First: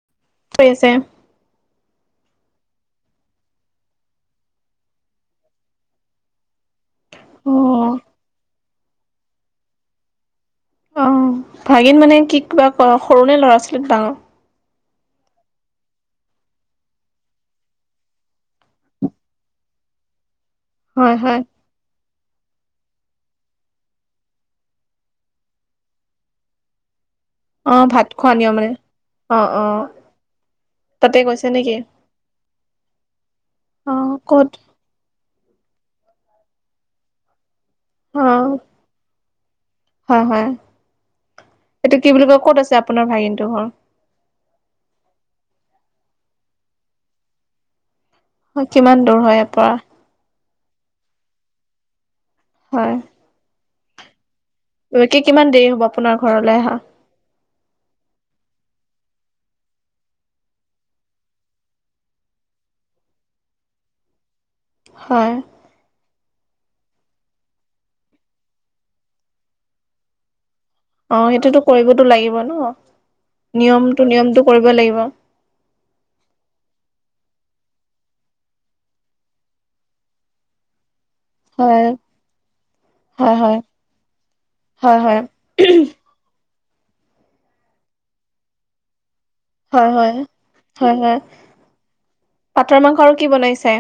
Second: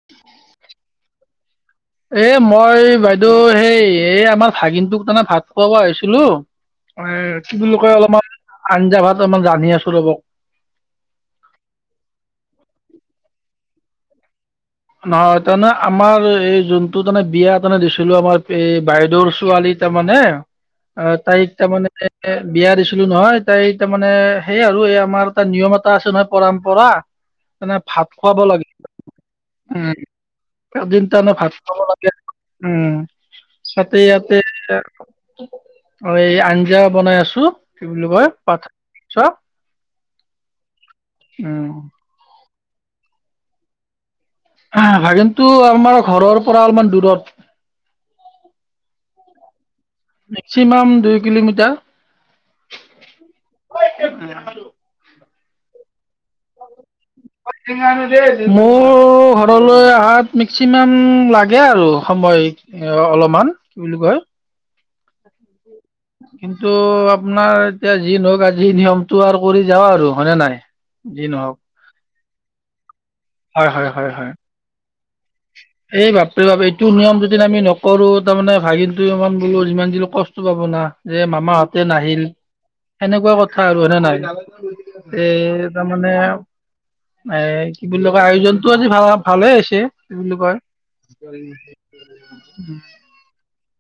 [inaudible] কি কৰি আছে? এই মই বাইদেউ, সেই এই আমাৰ ভাগিনটোক মানে ভাত খোৱাব আহিছিলো। এ, অ কি বুলি কয়, অলপমান আঞ্জা ভাত অলপমান ৰান্ধি আছো ৰব। অ ভাগিন মানে কি কিবা ক, সৰু নে ল'ৰা ছোৱালীত ডাঙৰ? নহয়, তাৰমানে আমাৰ এই যোনটো তাৰমানে বিয়া তাৰমানে দিছিলো, আমাৰ এই বাইদেউৰ ছোৱালীত তাৰমানে, হয় আহ হয় তাই তাৰ মানে এ, বিয়া দিছিলো নহয়, তাই, তাৰমানে সেইয়াই আৰু এই আমাৰ এটা নিয়ম এটা আছে নহয় পৰম্পৰা। মানে আহ, ভাত খোৱা খুৱাব নিয়ম লাগে মানে অ', অ'। এদিন তাতে তাৰমানে গৈছে ভাত নেকি খোৱাব লাগে, উম, অ তাতে ইয়াতে ক'ত অ', এই আঞ্জা বনাই আছো, কি বুলি অ কয় পাঠা মাংস। হয়, হয়, এইটো কি বুলি কয় ক'ত আছে আপোনাৰ ভাগিনটো ঘৰ। ভাগিনটো আমাৰ ঘৰৰ পৰা অলপমান দূৰত। হয়, কিমান দূৰ হয় ইয়াৰ পৰা? মেক্সিমাম দুই কিলোমিটাৰ। হয়। [unintelligible] 'কে কিমান দেৰি হ'ব আপোনাৰ ঘৰলৈ আহা? [unintelligible] মোৰ ঘৰলৈ অহাত মেক্সিমাম লাগে আৰু সময় এ, অলপমান কি বুলি কয় হয়। কিন্তু আপোনাৰ এতিয়া যি নওঁক আজি নিয়মটো আৰু কৰি যাওঁ আৰু, হয়নে নাই? যি অ', নহওক সেইটোতো কৰিবতো লাগিব ন, হয় হয় নিয়মটো, হয় হয় নিয়মটো কৰিব লাগিব। এই বাপৰে বাপ, এইটো নিয়ম যদি আমি নকৰো তাৰমানে ভাগিনটো ইমান বোলো যিমান দিলো কষ্ট পাব না যে হয় মামাহঁতে নাহিল সেনেকুৱা কথা আৰু হয় নে নাই, হয় হয় এ তাৰমানে এ কি বুলি কয়, আয়োজনটো আজি ভাল ভালে হৈছে। হয় কি হয় বুলি কয় হয় হয় পাটৰ মাংস [unintelligible] আৰু কি বনাইছে?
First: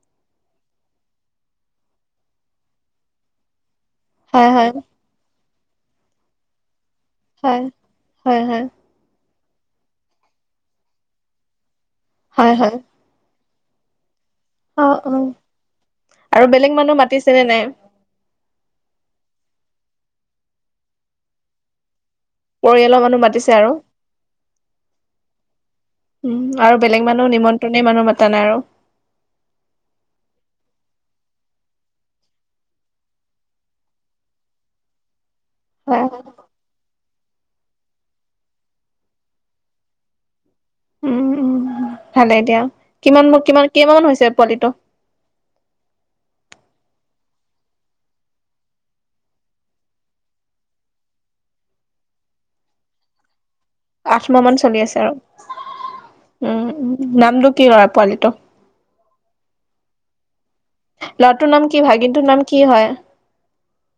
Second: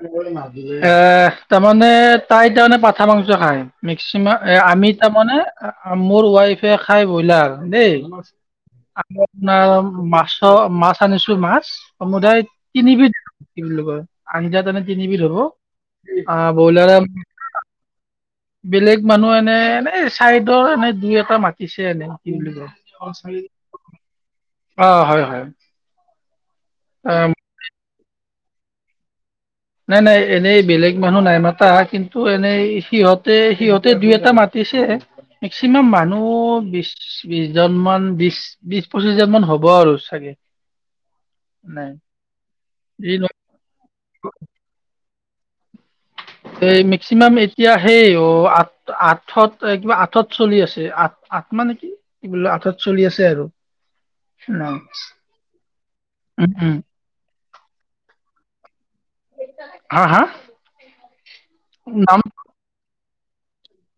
[unintelligible] আহ, এই তাৰমানে তাই তাৰমানে পাঠা মাংস খায়। মেক্সিমাম হয় এ হয় আমি তাৰমানে, মোৰ ৱাইফ এই খাই ব্ৰইলাৰ হয় দেই, হয় হয় আকৌ আপোনাৰ মাছৰ, মাছ আনিছো মাছ, সমুদায় হয় হয় তিনিবিধ কি বুলি কয় আন্জা, অ তাৰমানে অ তিনিবিধ হ'ব, আৰু আহ বেলেগ বৈলাৰ মানুহ মাতিছে নে নাই বেলেগ মানুহ মানে, এনেই চাইডৰ এনে দুই এটা মাতিছে এনে। কি বুলি কয় পৰিয়ালৰ মানুহ মাতিছে আৰু। অ হয় হয় উম আৰু বেলেগ মানুহ নিমন্ত্ৰনি মানুহ মতা নাই আৰু? নাই, নাই, এনেই বেলেগ মানুহ নাই মাতা, কিন্তু এনেই সিহঁতে, সিহঁতে দুই এটা মাত ছে, মেক্সিমাম হয় হয় মানুহ বিশ বিশজন মান বিশ, বিশ পঁচিশজন মান হ'ব আৰু চাগে। নাই। ভালেই দিয়া, কিমান, কিমান কেইমান মান হৈছে পোৱালিটো। এ মেক্সিমাম এতিয়া সেই অ', আঠ আঠত, কিবা আঠত চলি আছে, আঠ, আঠ মানে কি বোলো আঠত চলি আছে আৰু। আঠ মাহ মান নাই চলি আছে আৰু, উম নামটো কি লৰা পোৱালিটো? হা হা? ল'ৰাটো নাম কি, ভাগিনটোৰ নাম কি হয়?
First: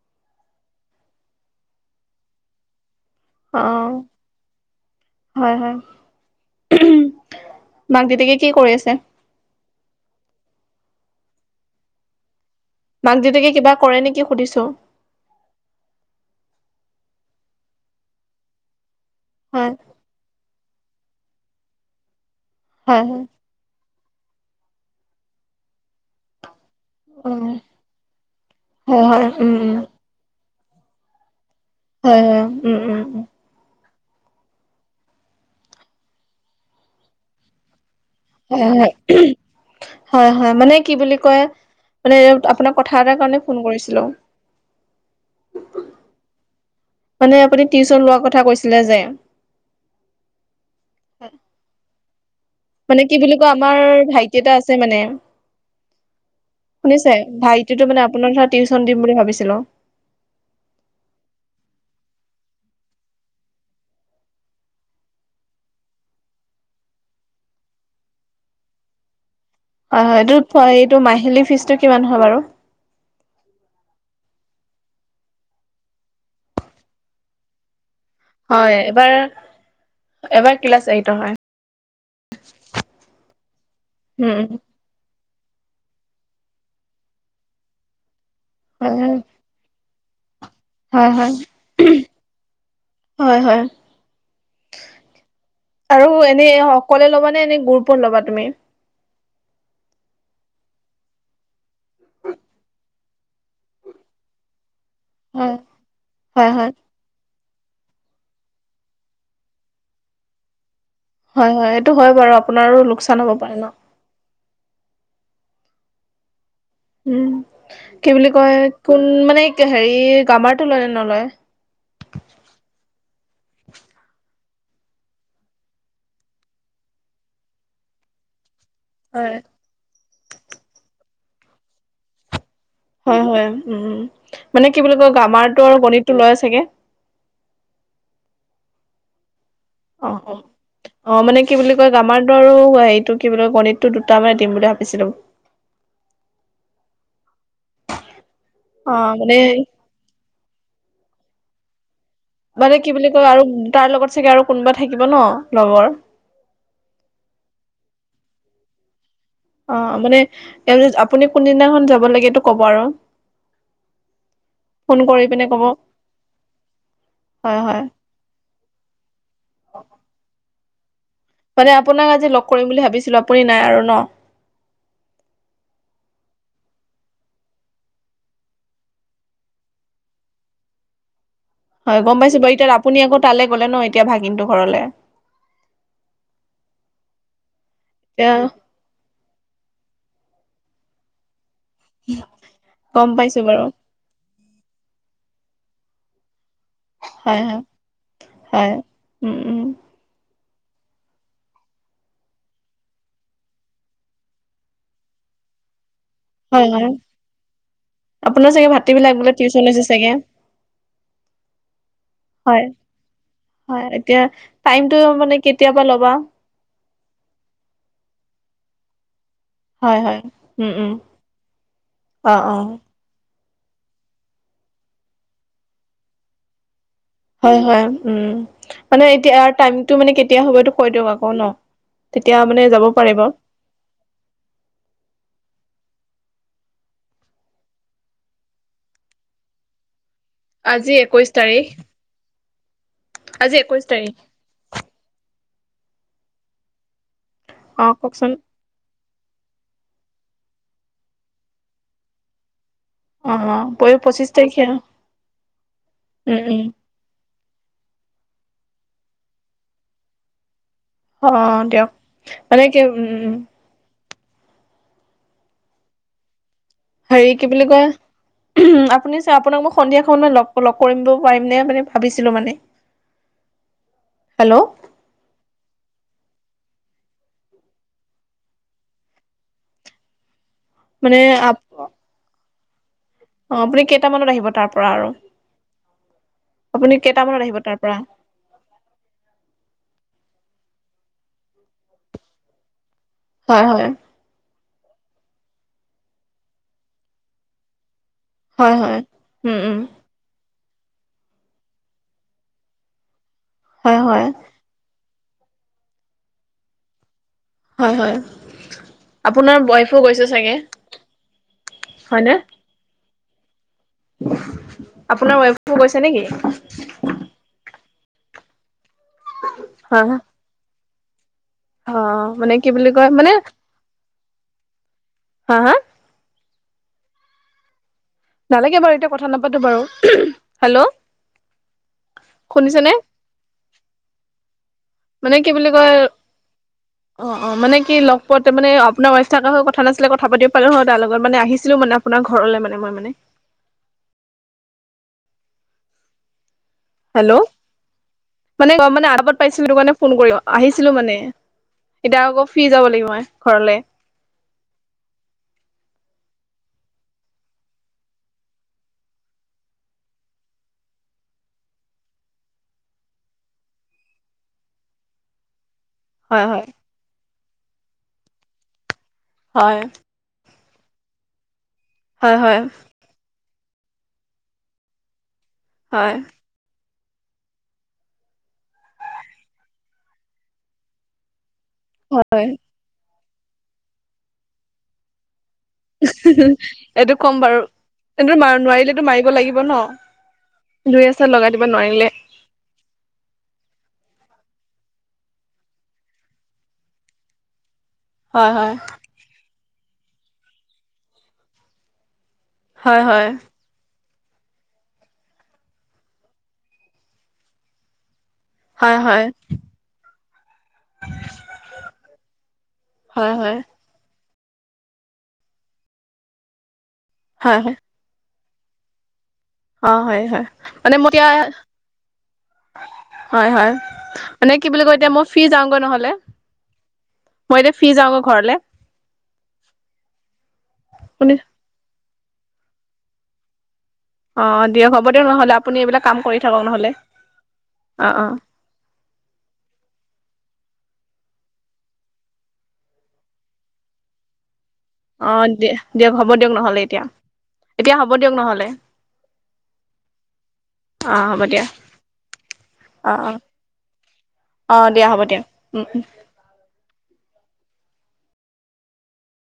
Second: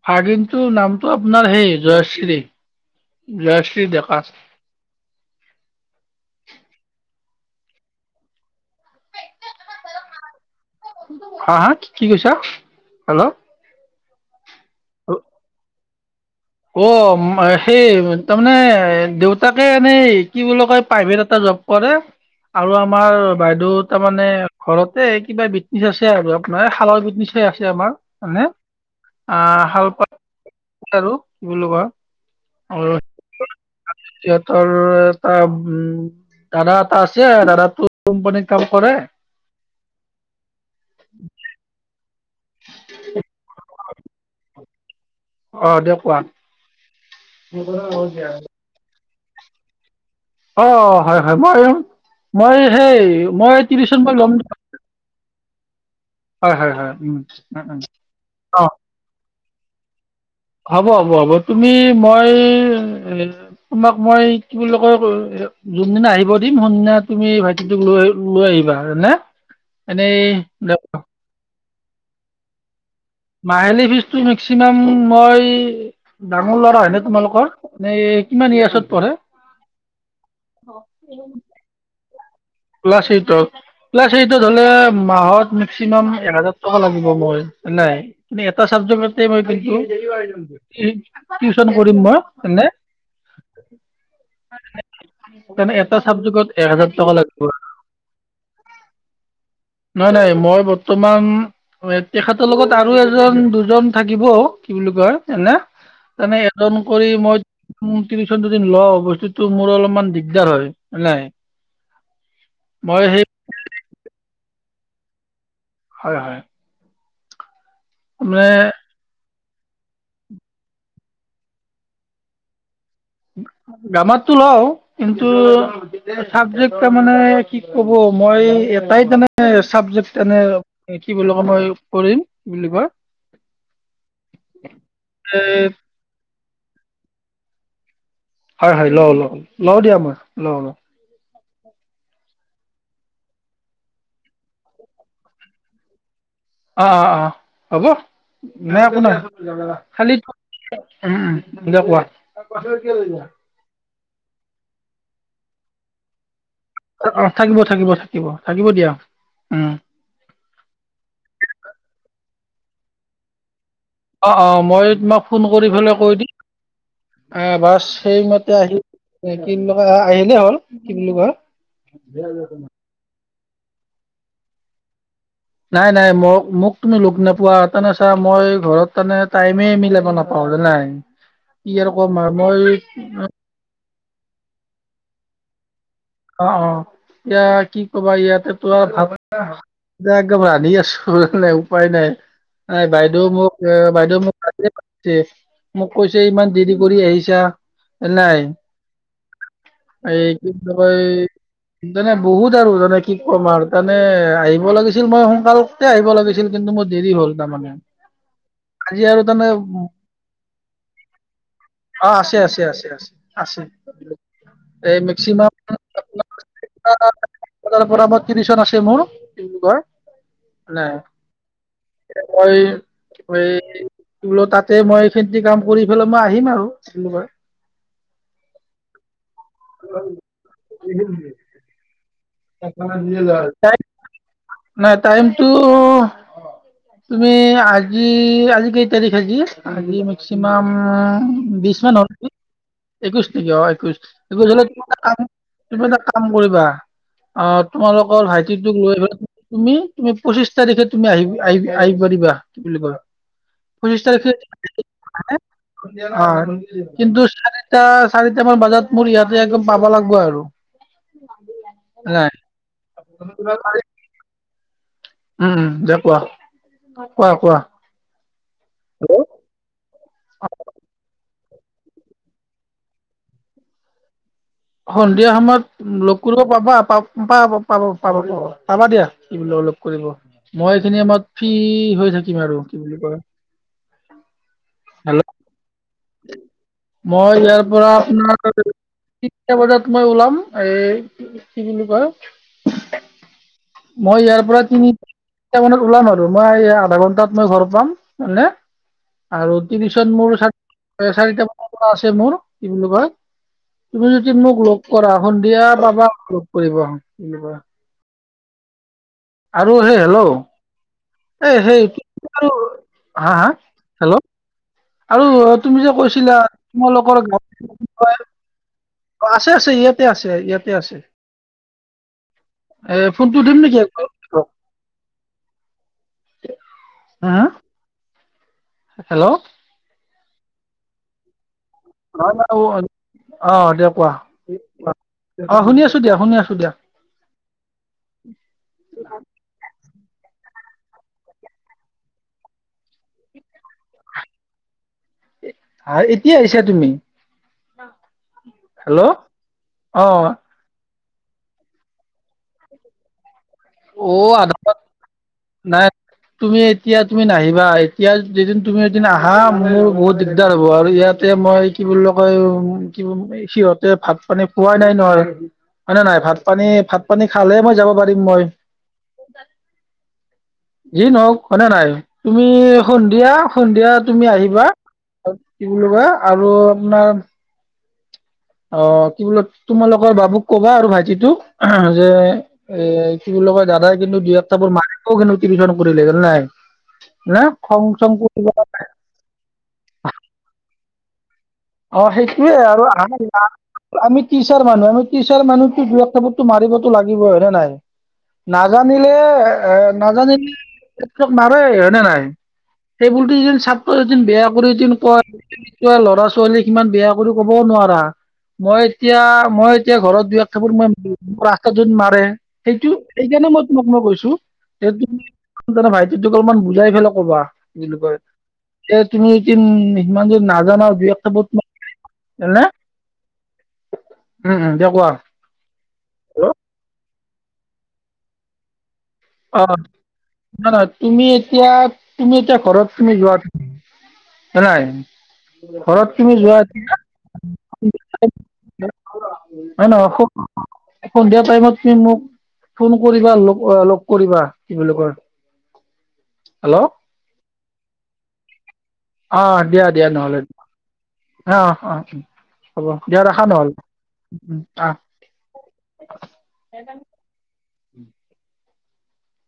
ভাগিনটো নামটো আপোনাৰ সেই জয়শ্ৰী, অ জয়শ্ৰী ডেকা। হয়, হয়, [unintelligible] মাক দেউতাকে কি কৰি আছে? হা, হা, কি কৈছা? মাক দেউতাকে কিবা কৰে নেকি সুধিছো। অ। অ সেই তাৰমানে দেউতাকে হয় এনেই কি বুলি কয় প্ৰাইভেট এটা জব কৰে, আৰু হয় আমাৰ হয় বাইদেউ তাৰ মানে ঘৰতে কিবা [unintelligible] নি আছে আৰু আপোনাৰ, শালৰবিধ নিচয় উম আছে আমাৰ। মানে হয় হয় আ উম উম শালপাত--! আৰু বোলোৱা। হয় হয়, উম উম উম। সিহঁতৰ এটা উম দাদা এটা আছে, দাদাটো কোম্পানীত কাম এহে কৰে হেঃ, উহুম। হয় হয়, মানে কি বুলি কয়? মানে আপোনাক কথা এটাৰ কাৰণে ফোন কৰিছিলো। অ' দে কোৱা মানে আপুনি টিউচন লোৱাৰ কথা কৈছিলে যে। অ অ হয় হয়, মই মই সেই, মই টিউচন মই ল'ম। চে মানে, হয় হয় হয় শুনিছে? উম, উম, ভাইটি উম। টো মানে আপোনাৰ ধৰা অ' টিউচন দিম বুলি ভাবিছিলোঁ। হ'ব হ'ব হ'ব। তুমি মই তোমাক মই কি বুলি কয় [unintelligible] যোনদিনা আহিব দিম, সোনদিনা তুমি ভাইটিটোক লৈ লৈ আহিবা হয়নে? হয় এনেই হয়। এইটো দে- এইটো মাহিলী ফিজটো কিমান হয় বাৰু? মাহেলী ফিজটো মেক্সিমাম মই, ডাঙৰ লৰা হয়নে তোমালোকৰ? মানে হয় এবাৰ, এবাৰ ক্লাছ এইতৰ হয়। ক্লাছ এইতৰ, ক্লাছ উম এইতৰ হলে মাহত মেক্সিমাম একহাজাৰ টকা লাগিব মই, নাই কিন্তু এটা হয় চাবজেক্ট মই হয় কিন্ত হয় টিউচন কৰিম মই এনে। হয় হয় এনে এটা আৰু এনে চাবজেক্টত একহাজাৰ অকলে টকা ল'বা লাগ এনে গুৰুপত ল'বা তুমি? নাই নাই মই বৰ্তমান তেখেতৰ লগত আৰু এজন, দুজন থাকিব, কি বুলি কয়। হয় এনে, তেনে হয় হয় এজন, কৰি মই টিউচন দুদিন লওঁ, বস্তুতটো মোৰ অলপমান দিগদাৰ হয়। হয় নাই? হয় হয়। এইটো হয় বাৰু আপোনাৰো মই সেই লোকচান হ'ব পাৰে ন? হয় হয়। উম কি বুলি মানে কয়, কোন মানে হেৰি গামাৰটো লয় নে নলয়? গামাতটো লওঁ। কিন্তু? চাবজেক্ট তাৰ মানে কি কব মই, তাই মনে হয় [unintelligible] চাবজেক্ট এনে কি বুলি কয় মই কৰিম বুলি কোৱা? হয় হয় উম। মানে কি বুলি কয় এই গামাৰটো আৰু গণিতটো লয় চাগে? হয় হয়, লওঁ লওঁ। লওঁ দিয়া অ মই অ লওঁ লওঁ। অ মানে কি বুলি কয় গামাৰতো আৰু হেৰিটো কি বুলি কয় গণিতটো দুটা মানে দিম বুলি ভাবিছিলো। অ অ অ, হ'ব নাই অ একো নাই। মানে খালি, উম দে কোৱা? মানে কি বুলি কয় আৰু তাৰ লগত চাগে আৰু কোনোবা থাকিব ন লগৰ? অ থাকিব থাকিব থাকিব থাকিব দিয়া। উম অ মানে, আপুনি কোনদিনাখন যাব লাগে এইটো কব আৰু? অঁ অঁ, মই তোমাক ফোন কৰি পেলাই কৈ দিম। আ হয় বাছ। হয় সেইমতে আহি, এ কি বুলি কয় আহিলে হ'ল। কি বুলি কয়। মানে আপোনাক আজি লগ কৰিম বুলি ভাবিছিলো আপুনি নাই আৰু ন। নাই নাই মই মোক তুমি লগ নোপোৱা তেনে চা মই ঘৰত মানে টাইমে মিলাব নাপাওঁ জানাই। কি আৰু হয়, কম গম আৰু পাইছো বাৰু মই এতিয়া আপুনি আকৌ তালে গ'লে ন এতিয়া ভাগিনটো ঘৰলে। অ', অ', এতিয়া কি কবা এতিয়া ইয়াতে তো ভাব একদম ৰান্ধি আছো। উপাই নাই এ গম বাইদেউ পাইছো মোক বাৰু এ বাইদেউ মোক মোক কৈছে ইমান দেৰি কৰি আহিছা হয় হয় নাই হয় উম উম এই কি বুলি কয় তানে বহুত আৰু জানে কি ক'ম আৰু তানে আহিব লাগিছিল মই সোনকাল আহিব লাগিছিল। হয়, কিন্তু মোৰ হয়, দেৰি হ'ল তাৰমানে আপোনাৰ চাগে আজি ভাটিবেলা আৰু আগবেলা তেনে টিউচন হৈছে চাগে? [inaudible] অ আছে আছে হয়, আছে আছে আছে হয়, এতিয়া টাইমতো এই মানে মেক্সিমাম কেতিয়া পৰা ল'বা? [unintelligible] পৰা মোৰ টিউচন আছে মোৰ। হয় হয় উম উম অ অ [inaudible] এই বোলো তাতে মই [unintelligible] কাম কৰি পেলে মই আহিম আৰু [unintelligible] হয়, হয়, উম মানে এতিয়া আৰু টাইমটো মানে কেতিয়া হ'বটো কৈ দিয়ক আকৌ ন। তেতিয়া মানে যাব পাৰিব। নাই টাইমটো তুমি আজি আজি কি তাৰিখ আজি আজি? মেক্সিমাম আজি একৈশ তাৰিখ বিশ মান হ'ল একৈশ নেকি আজি অ' একৈশ। তাৰিখ হ'লে তুমি এটা কাম তুমি এটা কাম কৰিবা অ' তোমালোকৰ ভাইটি লৈ পেলাই তুমি তুমি পঁচিশ তাৰিখে তুমি আহিব আহিবা আহিব দিবা কি বুলি কোৱা। অ অ পৰি পঁচিছ পঁচিশ তাৰিখে [unintelligible] উম উম অ'। কিন্তু চাৰিটা চাৰিটা মান বজাত মোৰ ইয়াতে একদম পাব লাগিব আৰু। অ', দিয়ক নাই মানে কি উম উম উম। উম, উম, দে কোৱা। কোৱা হেৰি কি কোৱা বুলি কয় আপুনি হেল্ল'। চাৰ আপোনাক মই সন্ধিয়া সময়ত মই লগ লগ কৰিব পাৰিম নে মানে ভাবিছিলো মানে হেল্ল'! সন্ধিয়া সময়ত লগ কৰিব পাবা পা-পাবা পাব পাব পা পাবা দিয়া। কি বোলে লগ কৰিব মই এইখিনি মানে আমাৰ ফ্ৰী আপ হৈ থাকিম আৰু কি বুলি কয়। অ', আপুনি কেইটামানত আহিব তাৰ পৰা আৰু? হেল্ল' আপুনি মই কেইটামানত আহিব ইয়াৰ তাৰ পৰা আপোনাৰ তিনিটা বজাত মই ওলাম এ কি বুলি কয়। হয়, হয়। মই ইয়াৰ পৰা তিনি তিনিটা মানত ওলাম আৰু মই আধা ঘণ্টাত মই ঘৰ পাম। মানে হয় হয় আৰু উম উম টিউচন মোৰ এ চাৰিটা মানৰ পৰা আছে মোৰ কি বুলি কয়। হয় তুমি হয় যদি মোক লগ পৰা সন্ধিয়া পাবা লগ কৰিবা। হয়, হয়। আপোনাৰ আৰু ৱাইফো সেই গৈছে হেল্ল' চাগে এ সেই হয়নে আৰু হা হা হেল্ল' আৰু আপোনাৰ ৱাইফো তুমি যে গৈছে নেকি কৈছিলা তোমালোকৰ হয়, আছে আছে হা ইয়াতে হা আছে ইয়াতে আছে। অ', মানে কি বুলি এ কয় মানে ফোনটো দিম নেকি আকৌ। হা হা? হা হাঁ। নালাগে বাৰু এতিয়া কথা নাপাতো বাৰু, হেল্ল। নহয় নহয় শুনিছেনে অ, অঁ দিয়া কোৱা। মানে কি অ বুলি শুনি কয়, আছো দিয়া শুনি আছো দিয়া অঁ অ, মানে কি লগ পোৱাতে মানে আপোনাৰ উৱাইফ থকা হৈ কথা নাছিলে কথা পাতি পালো হয়, তাৰ লগত মানে আহিছিলো মানে আপোনাৰ ঘৰলৈ মানে মই মানে। হাঁ এতিয়া আহিছা তুমি। হেল্ল, মানে অ মানে হেল্ল' আৰাপত পাইছিলো তোৰ কাৰণে অ ফোন কৰিলোঁ। আহিছিলো মানে এতিয়া আকৌ ফ্ৰী যাব লাগিব মই ঘৰলে। অ, আৰোপত নাই। তুমি এতিয়া তুমি নাহিবা, এতিয়া যদি তুমি এদিন আহা মোৰ বহুত দিগদাৰ হ'ব। আৰু ইয়াত তেয় মই কি বুলি কয় উম কি সিহঁতে ভাত পানী খোৱাই নাই নহয়। হয় নে নহয় ভাত পানী ভাত পানী খালে মই যাব পাৰিম মই হয়। যি নহওঁক হয়নে নাই, হয় তুমি হয় সন্ধিয়া সন্ধিয়া তুমি আহিবা। আৰু কি বুলি কয় হয় আৰু আপোনাৰ অ, কি বোলে তোমালোকৰ বাবুক কবা আৰু ভাইটিটোক, যে হয় এ কি বুলি কয় দাদাই কিন্তু দুই এক থাপ্পড় মাৰিব কিন্তু টিউছনত। কৰিলে জানা নাই, এইটো ক'ম হয়নে বাৰু খং চং এইটো কৰিব মাৰ নোৱাৰিলেতো মাৰিব লাগিব ন, দুই এচাট লগাই দিব নোৱাৰিলে এয়ে আৰু আৰমত আমি টিচাৰ মানুহ আমি টিচাৰ মানুহ তো দুই এক থাপ্পৰ মাৰিবতো লাগিবই হয়নে নাই। হয় হয় নাজানিলে এ নাজানিলে এইটো মাৰে হয়নে নাই। হয় হয় সেইবুলি যে ছাত্ৰ বেয়া কৰি যে কয়, ক ল'ৰা ছো ৱালীক সিমান বেয়া কৰি ক'বও নোৱাৰা, মই হয় এতিয়া হয় মই এতিয়া ঘৰত দুই এক থাপ্পৰ মই ৰাস্তা যোন মাৰে, সেইটো হয় সেইকাৰণে হয় মই তোমাক মই কৈছো সেইটো তুমি ভাইটিটোক অলমান বুজাই ফেলাই কবা। হয় কি হয় বুলি কয়। এ তুমি যদি অ হয় ইমান যদি হয় নাজানা মানে মই দুই এক এতিয়া থাপৰ নে হয় হয়, মানে উম কি উম বুলি দিয়া কয় কোৱা এতিয়া মই ফ্ৰি যাওঁগৈ নহ'লে, মই এতিয়া ফ্ৰি যাওঁগৈ ঘৰলে। অ নহয় নহয়, তুমি আপুনি এতিয়া তুমি এতিয়া ঘৰত তুমি যোৱা [inaudible] [unintelligible] অ দিয়ক হ'ব দিয়ক নহ'লে আপুনি এইবিলাক কাম কৰি থাকক নহ'লে অ অ হয় নহয়, সন্ধিয়া টাইমত তুমি মোক ফোন কৰিবা লগ কৰিবা। কি বুলি কয় অঁ দে দিয়ক হ'ব দিয়ক নহ'লে হেল্ল' এতিয়া, এতিয়া হ'ব দিয়ক নহলে।। অঁ দিয়া দিয়া নহ'লে। অ হ'ব দিয়া অঁ অঁ' হ'ব। অ দিয়া অ ৰখা নহ'লে। উম অ আহ। দিয়া হ'ব দিয়া উম উম। [unintelligible] [inaudible]